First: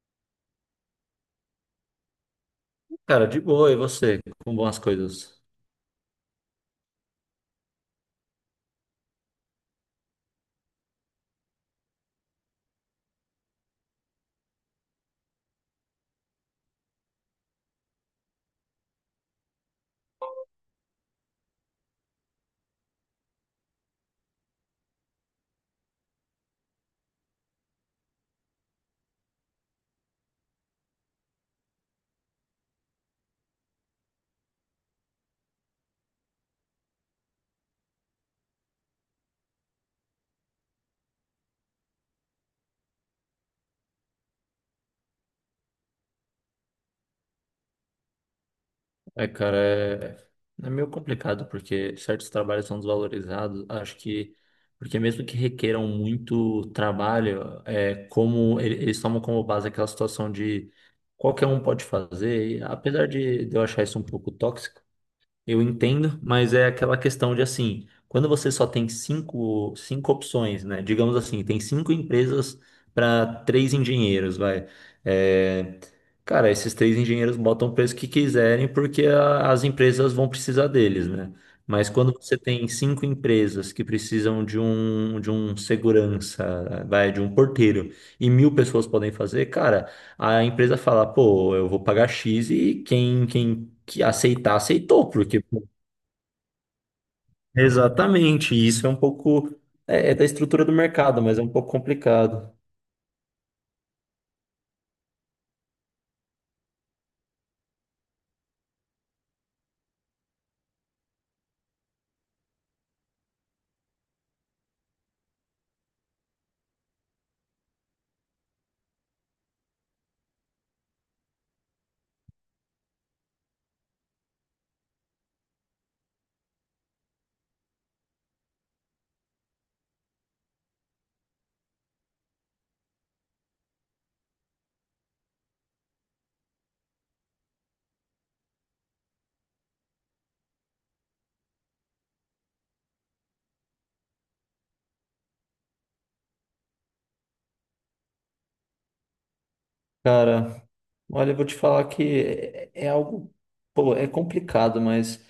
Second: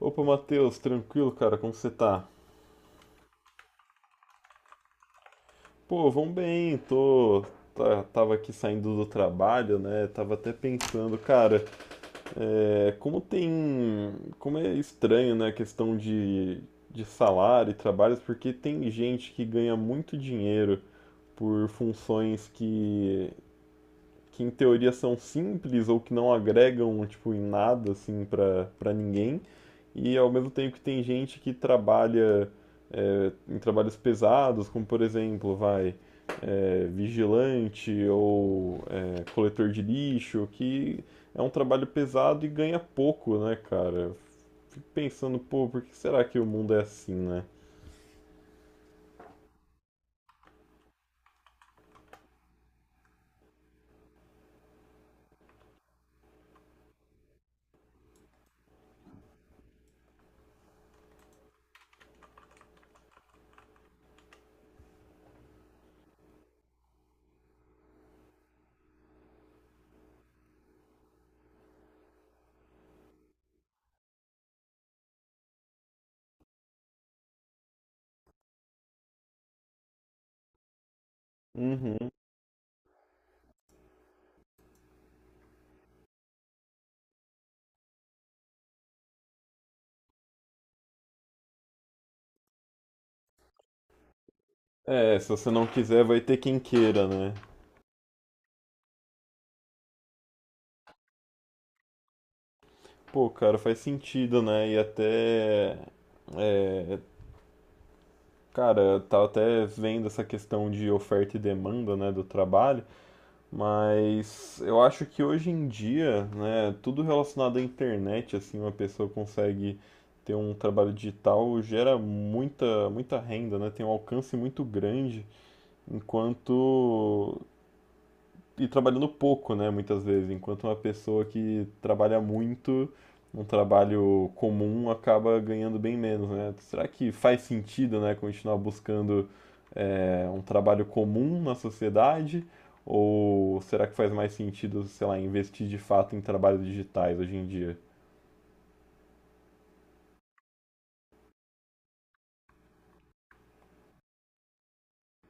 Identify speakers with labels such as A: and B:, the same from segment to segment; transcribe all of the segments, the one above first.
A: Opa, Matheus, tranquilo, cara? Como você tá?
B: Cara, de boa, e você? Como vão as coisas?
A: Pô, vão bem, tô. Tava aqui saindo do trabalho, né? Tava até pensando, cara, como tem. Como é estranho, né, a questão de salário e trabalhos, porque tem gente que ganha muito dinheiro por funções que em teoria são simples ou que não agregam tipo em nada assim para ninguém e ao mesmo tempo que tem gente que trabalha em trabalhos pesados como por exemplo vai vigilante ou coletor de lixo que é um trabalho pesado e ganha pouco, né, cara? Fico pensando, pô, por que será que o mundo é assim, né?
B: É, cara, meio complicado porque certos trabalhos são desvalorizados. Acho que, porque mesmo que requeram muito trabalho, é como eles tomam como base aquela situação de qualquer um pode fazer. E apesar de eu achar isso um pouco tóxico, eu entendo, mas é aquela questão de assim, quando você só tem cinco opções, né? Digamos assim, tem cinco empresas para três engenheiros, vai. É, cara, esses três engenheiros botam o preço que quiserem porque as empresas vão precisar deles, né? Mas
A: Uhum.
B: quando você tem cinco empresas que precisam de um segurança, vai, de um porteiro, e 1.000 pessoas podem fazer, cara. A empresa fala, pô, eu vou pagar X e quem que aceitar, aceitou,
A: É, se
B: porque
A: você não
B: pô,
A: quiser, vai ter quem queira, né?
B: exatamente isso é um pouco é da estrutura do mercado, mas é um pouco complicado.
A: Pô, cara, faz sentido, né? E até... Cara, eu tava até vendo essa questão de oferta e demanda, né, do trabalho, mas eu acho que hoje em dia, né, tudo relacionado à internet, assim, uma pessoa consegue ter um trabalho digital, gera muita, muita renda, né, tem um alcance muito grande, enquanto e trabalhando pouco, né, muitas vezes, enquanto uma pessoa que trabalha muito, um trabalho comum, acaba ganhando bem menos, né? Será que faz sentido, né, continuar buscando um trabalho comum na sociedade? Ou será que faz mais sentido, sei lá, investir de fato em trabalhos digitais hoje em dia?
B: Cara, olha, eu vou te falar que é algo, pô, é complicado, mas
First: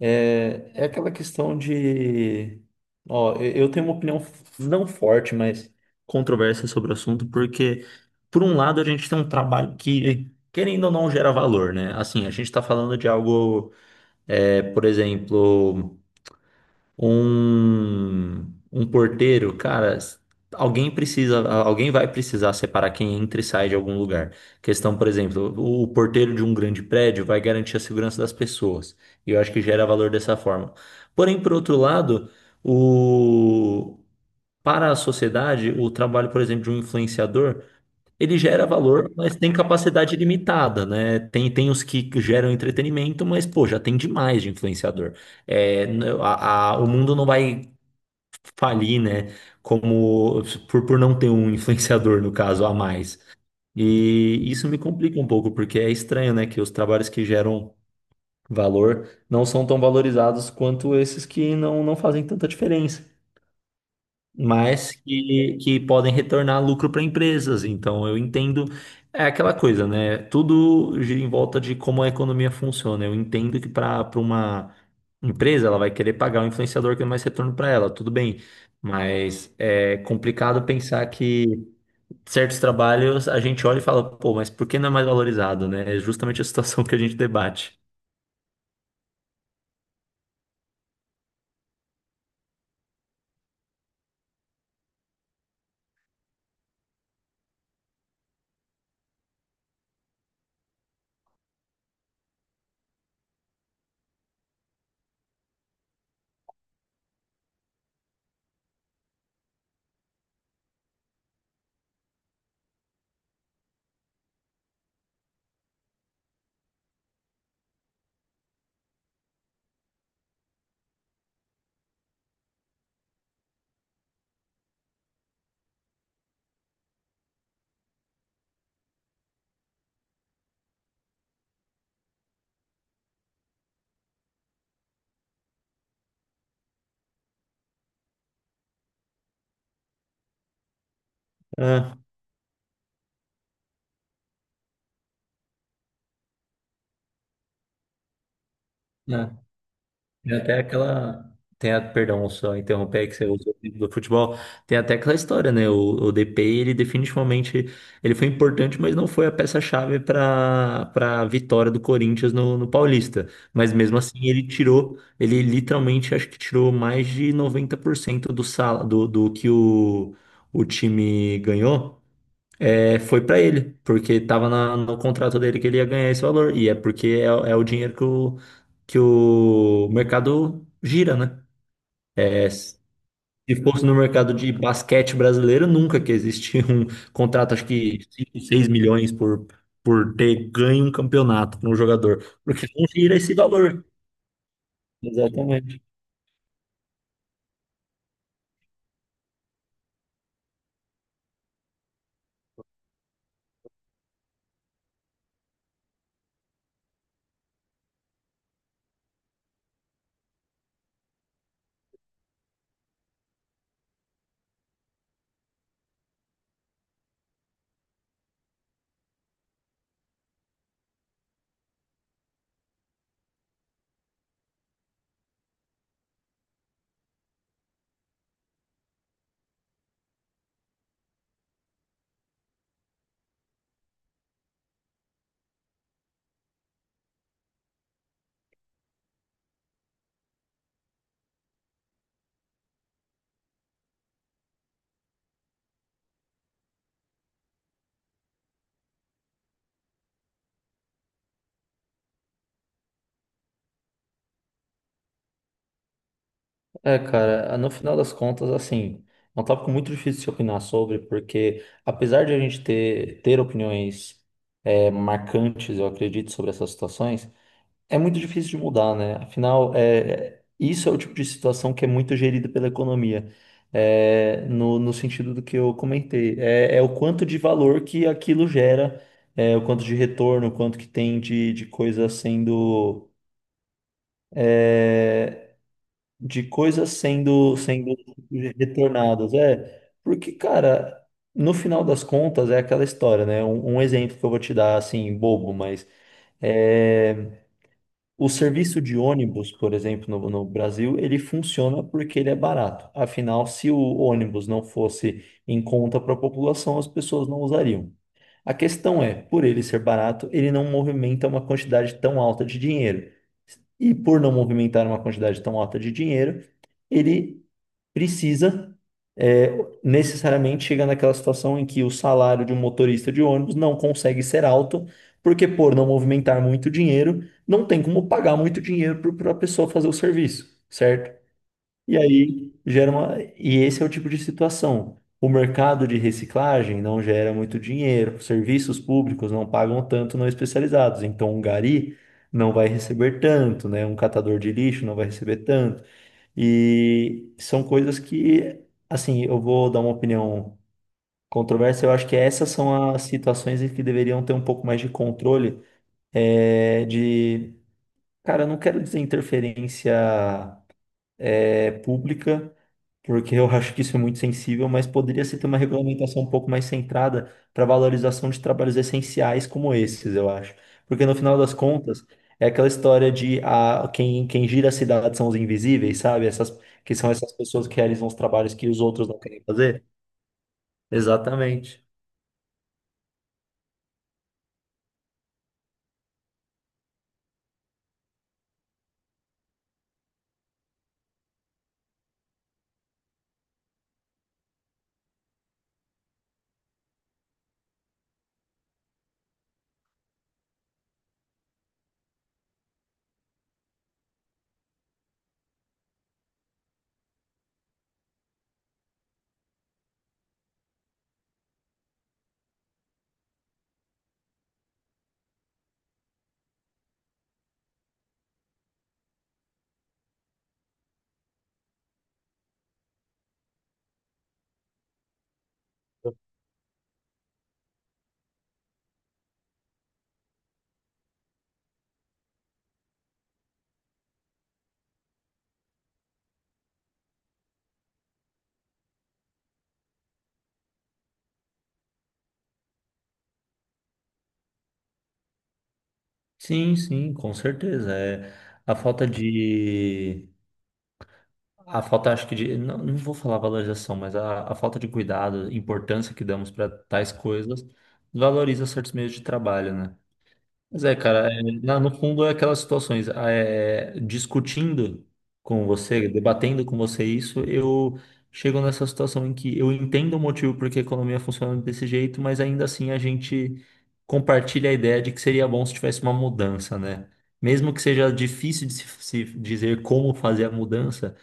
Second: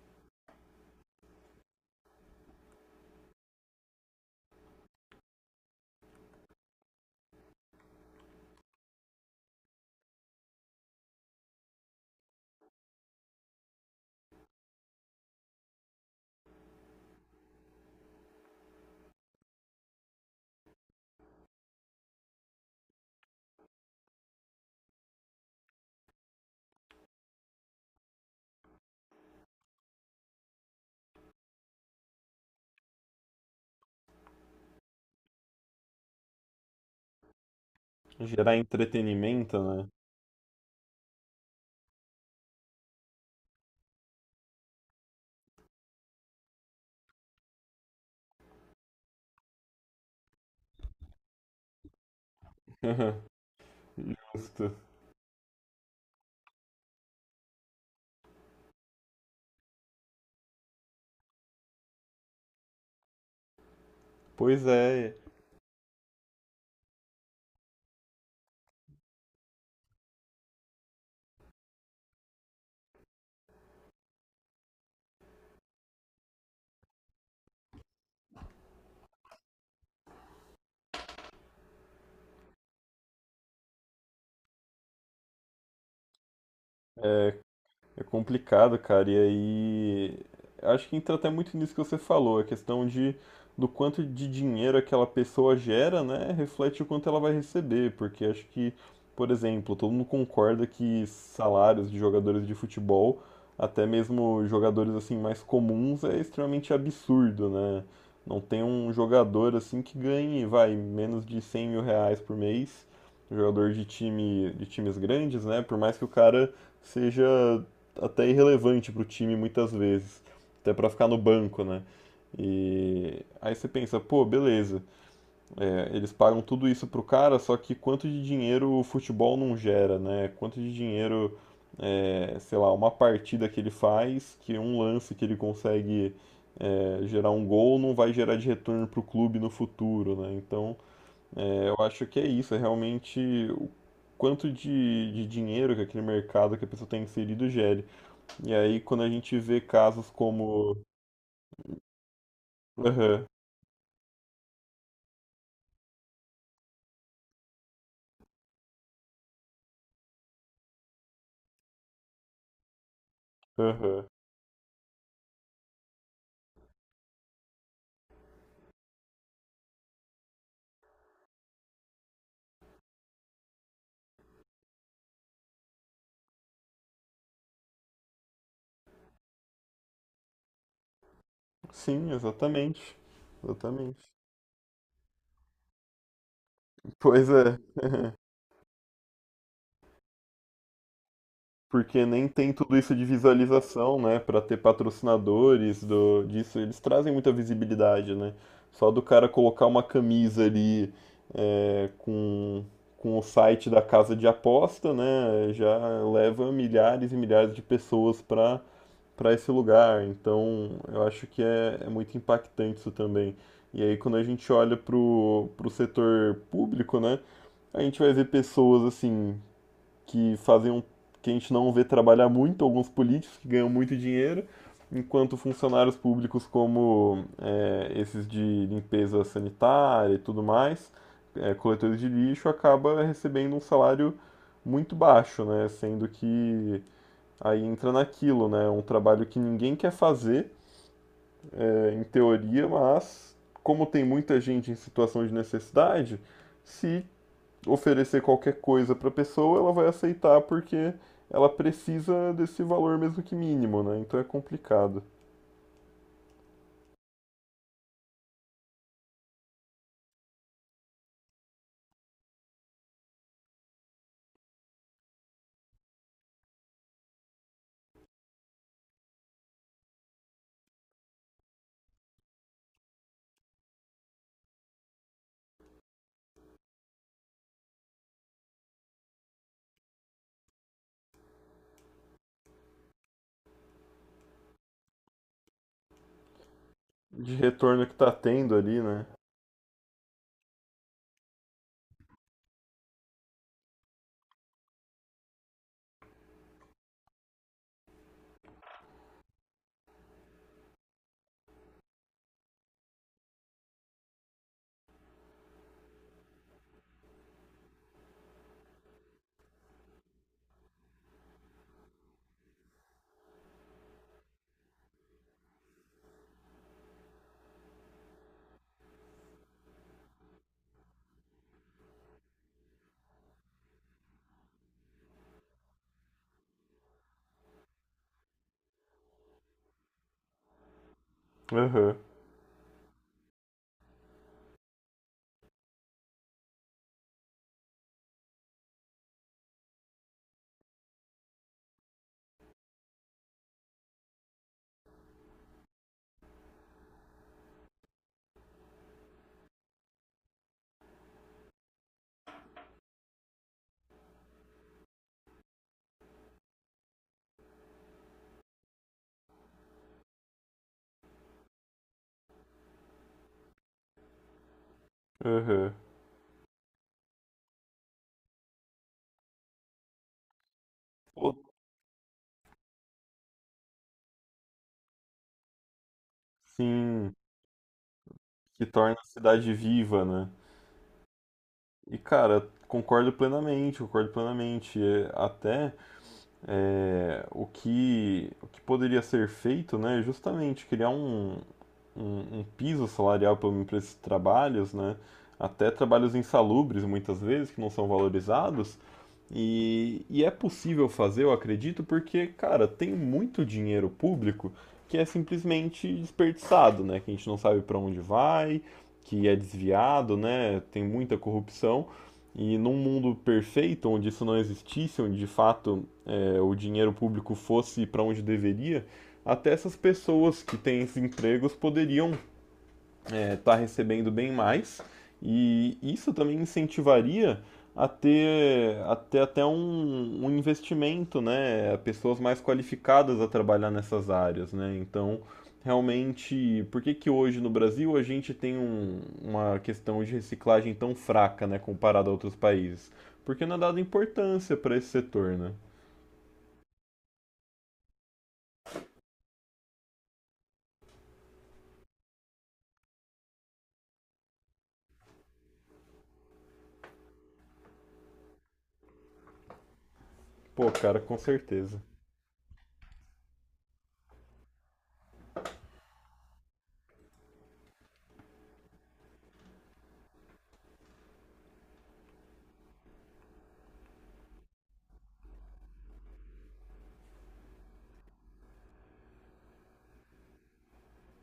B: É, é aquela questão de. Ó, eu tenho uma opinião não forte, mas controversa sobre o assunto, porque, por um lado, a gente tem um trabalho que, querendo ou não, gera valor, né? Assim, a gente está falando de algo, por exemplo um, um porteiro, cara, alguém precisa, alguém vai precisar separar quem entra e sai de algum lugar. Questão, por exemplo, o porteiro de um grande prédio vai garantir a segurança das pessoas. E eu acho que gera valor dessa forma. Porém, por outro lado, o para a sociedade, o trabalho, por exemplo, de um influenciador ele
A: Gerar
B: gera valor, mas tem
A: entretenimento, né?
B: capacidade limitada, né? Tem os que geram entretenimento, mas, pô, já tem demais de influenciador. É, o mundo não vai falir, né? Como por não ter um influenciador, no caso, a mais. E isso
A: Justo.
B: me complica um pouco, porque é estranho, né? Que os trabalhos que geram valor não são tão valorizados quanto esses que não fazem tanta diferença
A: Pois
B: mas
A: é,
B: que podem retornar lucro para empresas. Então, eu entendo. É aquela coisa, né? Tudo gira em volta de como a economia funciona. Eu entendo que para uma empresa, ela vai querer pagar o influenciador que dá mais retorno para ela, tudo bem. Mas é complicado pensar que certos trabalhos a gente olha e fala, pô, mas por que não é mais valorizado, né? É justamente a situação que a gente
A: é,
B: debate.
A: é complicado, cara. E aí, acho que entra até muito nisso que você falou, a questão de do quanto de dinheiro aquela pessoa gera, né, reflete o quanto ela vai receber, porque acho que, por exemplo, todo mundo concorda que salários de jogadores de futebol, até mesmo jogadores assim mais comuns, é extremamente absurdo, né? Não tem um jogador assim que ganhe, vai, menos de R$ 100.000 por mês, jogador de time, de times grandes, né? Por mais que o cara seja até irrelevante para o time muitas vezes, até para ficar no banco, né? E aí você pensa, pô, beleza, eles pagam tudo isso pro cara, só que quanto de dinheiro o futebol não gera, né? Quanto de dinheiro, sei lá, uma partida que ele faz, que um lance que ele consegue gerar um gol, não vai gerar de retorno pro clube no futuro, né? Então, eu
B: É,
A: acho que é isso, é realmente o quanto de dinheiro que aquele mercado que a pessoa tem inserido gere. E aí, quando a
B: é.
A: gente vê casos
B: Tem até
A: como...
B: aquela. Tem a... Perdão, só interromper aí que você
A: Aham,
B: usou o exemplo do futebol. Tem até aquela história, né? O DP, ele definitivamente ele foi importante, mas não foi a peça-chave para a vitória do Corinthians no Paulista. Mas mesmo
A: aham.
B: assim, ele tirou, ele literalmente acho que tirou mais de 90% do, sal, do que o time ganhou foi para ele, porque estava no contrato dele que ele ia ganhar esse valor. E é porque é o dinheiro que que o mercado gira, né?
A: Sim,
B: É, se
A: exatamente.
B: fosse no
A: Exatamente.
B: mercado de basquete brasileiro, nunca que existia um
A: Pois
B: contrato,
A: é.
B: acho que 5 6 milhões por ter ganho um campeonato para um
A: Porque
B: jogador,
A: nem tem
B: porque
A: tudo
B: não
A: isso de
B: gira esse valor.
A: visualização, né? Pra ter
B: Exatamente.
A: patrocinadores do, disso. Eles trazem muita visibilidade, né? Só do cara colocar uma camisa ali é, com, com o site da casa de aposta, né? Já leva milhares e milhares de pessoas pra para esse lugar. Então, eu acho que é, é muito impactante isso também. E aí, quando a gente olha pro, pro setor público, né, a gente vai ver pessoas assim que fazem um, que a gente não vê trabalhar muito, alguns políticos que ganham muito dinheiro, enquanto funcionários públicos como esses de limpeza sanitária e tudo mais, coletores de lixo, acaba recebendo um salário muito baixo, né, sendo que... Aí entra naquilo, né? Um trabalho que ninguém quer fazer, em teoria, mas como tem muita gente em situação de necessidade, se oferecer qualquer coisa para a pessoa, ela vai aceitar porque ela precisa desse valor, mesmo que mínimo, né? Então é complicado.
B: É, cara, no final das contas, assim, é um tópico muito difícil de se opinar sobre, porque apesar de a gente ter opiniões é, marcantes, eu acredito, sobre essas situações, é muito difícil de mudar, né? Afinal, isso é o tipo de situação que é muito gerida pela economia, é, no sentido do que eu comentei. É o quanto de valor que aquilo gera, é, o quanto de retorno, o quanto que tem de coisa sendo. de coisas
A: De
B: sendo,
A: retorno que
B: sendo
A: tá tendo ali, né?
B: retornadas. É, porque, cara, no final das contas é aquela história, né? Um exemplo que eu vou te dar, assim, bobo, mas é, o serviço de ônibus, por exemplo, no Brasil, ele funciona porque ele é barato. Afinal, se o ônibus não fosse em conta para a população, as pessoas não usariam. A questão é, por ele ser barato, ele não movimenta uma quantidade tão alta de dinheiro. E por não movimentar uma quantidade tão alta de dinheiro, ele precisa é, necessariamente chegar naquela situação em que o salário de um motorista de ônibus não consegue ser alto, porque por não movimentar muito dinheiro, não tem como pagar muito dinheiro para a pessoa fazer o serviço, certo?
A: Aham,
B: E aí gera uma. E esse é o tipo de situação. O mercado de reciclagem não gera muito dinheiro, serviços públicos não pagam tanto não especializados. Então, um gari não vai receber tanto, né? Um catador de lixo não vai receber tanto. E são coisas que, assim, eu vou dar uma opinião controversa. Eu acho que essas são as situações em que deveriam ter um pouco mais de controle, é, de. Cara, eu não quero dizer interferência, é, pública porque eu acho que isso é muito sensível, mas poderia se ter uma
A: aham.
B: regulamentação um pouco mais centrada para valorização de trabalhos essenciais como esses, eu acho. Porque no
A: Pô...
B: final das contas, é aquela história de a, quem gira a cidade são os invisíveis, sabe? Essas, que são
A: Sim,
B: essas pessoas que realizam os trabalhos
A: que
B: que os
A: torna a
B: outros não querem
A: cidade
B: fazer.
A: viva, né?
B: Exatamente.
A: E cara, concordo plenamente, concordo plenamente. É, até o que poderia ser feito, né, é justamente criar um, um, um piso salarial para esses trabalhos, né, até trabalhos insalubres muitas vezes, que não são valorizados, e é possível fazer, eu acredito, porque, cara, tem muito dinheiro público que é simplesmente desperdiçado, né, que a gente não sabe para onde vai, que é desviado, né, tem muita corrupção, e num mundo perfeito, onde isso não existisse, onde de fato o dinheiro público fosse para onde deveria, até essas pessoas que têm esses empregos poderiam estar recebendo bem mais. E isso também incentivaria a ter até um, um investimento, né? Pessoas mais qualificadas a trabalhar nessas áreas, né? Então, realmente, por que que hoje no Brasil a gente tem uma questão de reciclagem tão fraca, né? Comparado a outros países? Porque não é dada importância para esse setor, né?
B: Sim, com certeza. É a falta de a falta, acho que de. Não, não vou falar valorização, mas a falta de cuidado, importância que damos para tais coisas, valoriza certos meios de trabalho, né?
A: Pô,
B: Mas é,
A: cara, com
B: cara, é,
A: certeza.
B: no fundo é aquelas situações. Ah, é, discutindo com você, debatendo com você isso, eu chego nessa situação em que eu entendo o motivo porque a economia funciona desse jeito, mas ainda assim a gente compartilha a ideia de que seria bom se tivesse uma mudança, né? Mesmo que seja difícil de se dizer como fazer a mudança.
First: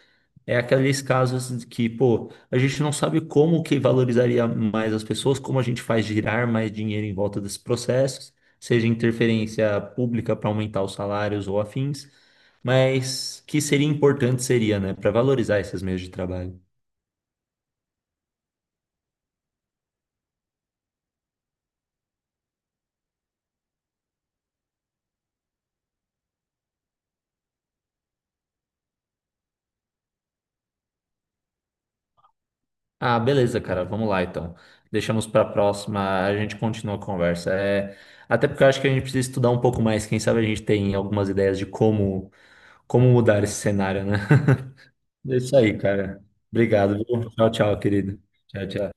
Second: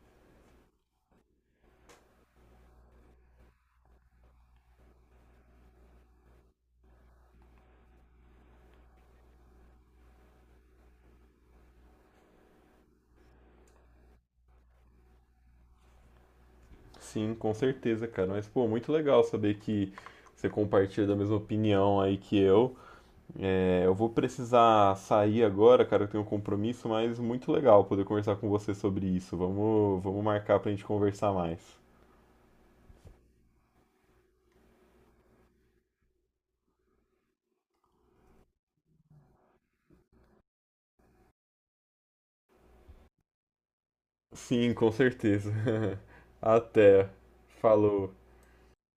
B: É aqueles casos que, pô, a gente não sabe como que valorizaria mais as pessoas, como a gente faz girar mais dinheiro em volta desses processos, seja interferência pública para aumentar os salários ou afins, mas que seria importante seria, né, para valorizar esses meios de trabalho.
A: Sim, com certeza, cara. Mas, pô, muito legal saber que você compartilha da mesma opinião aí que eu. É, eu vou precisar sair agora, cara, eu tenho um compromisso, mas muito legal poder conversar com você sobre isso. Vamos, vamos marcar pra gente conversar mais.
B: Ah, beleza, cara, vamos lá então. Deixamos para a próxima, a gente continua a conversa. É, até porque eu acho que a gente precisa estudar um pouco mais, quem sabe a gente tem algumas ideias de como, como mudar esse cenário, né?
A: Sim, com
B: É
A: certeza.
B: isso aí, cara. Obrigado,
A: Até.
B: viu? Tchau, tchau,
A: Falou.
B: querido. Tchau, tchau.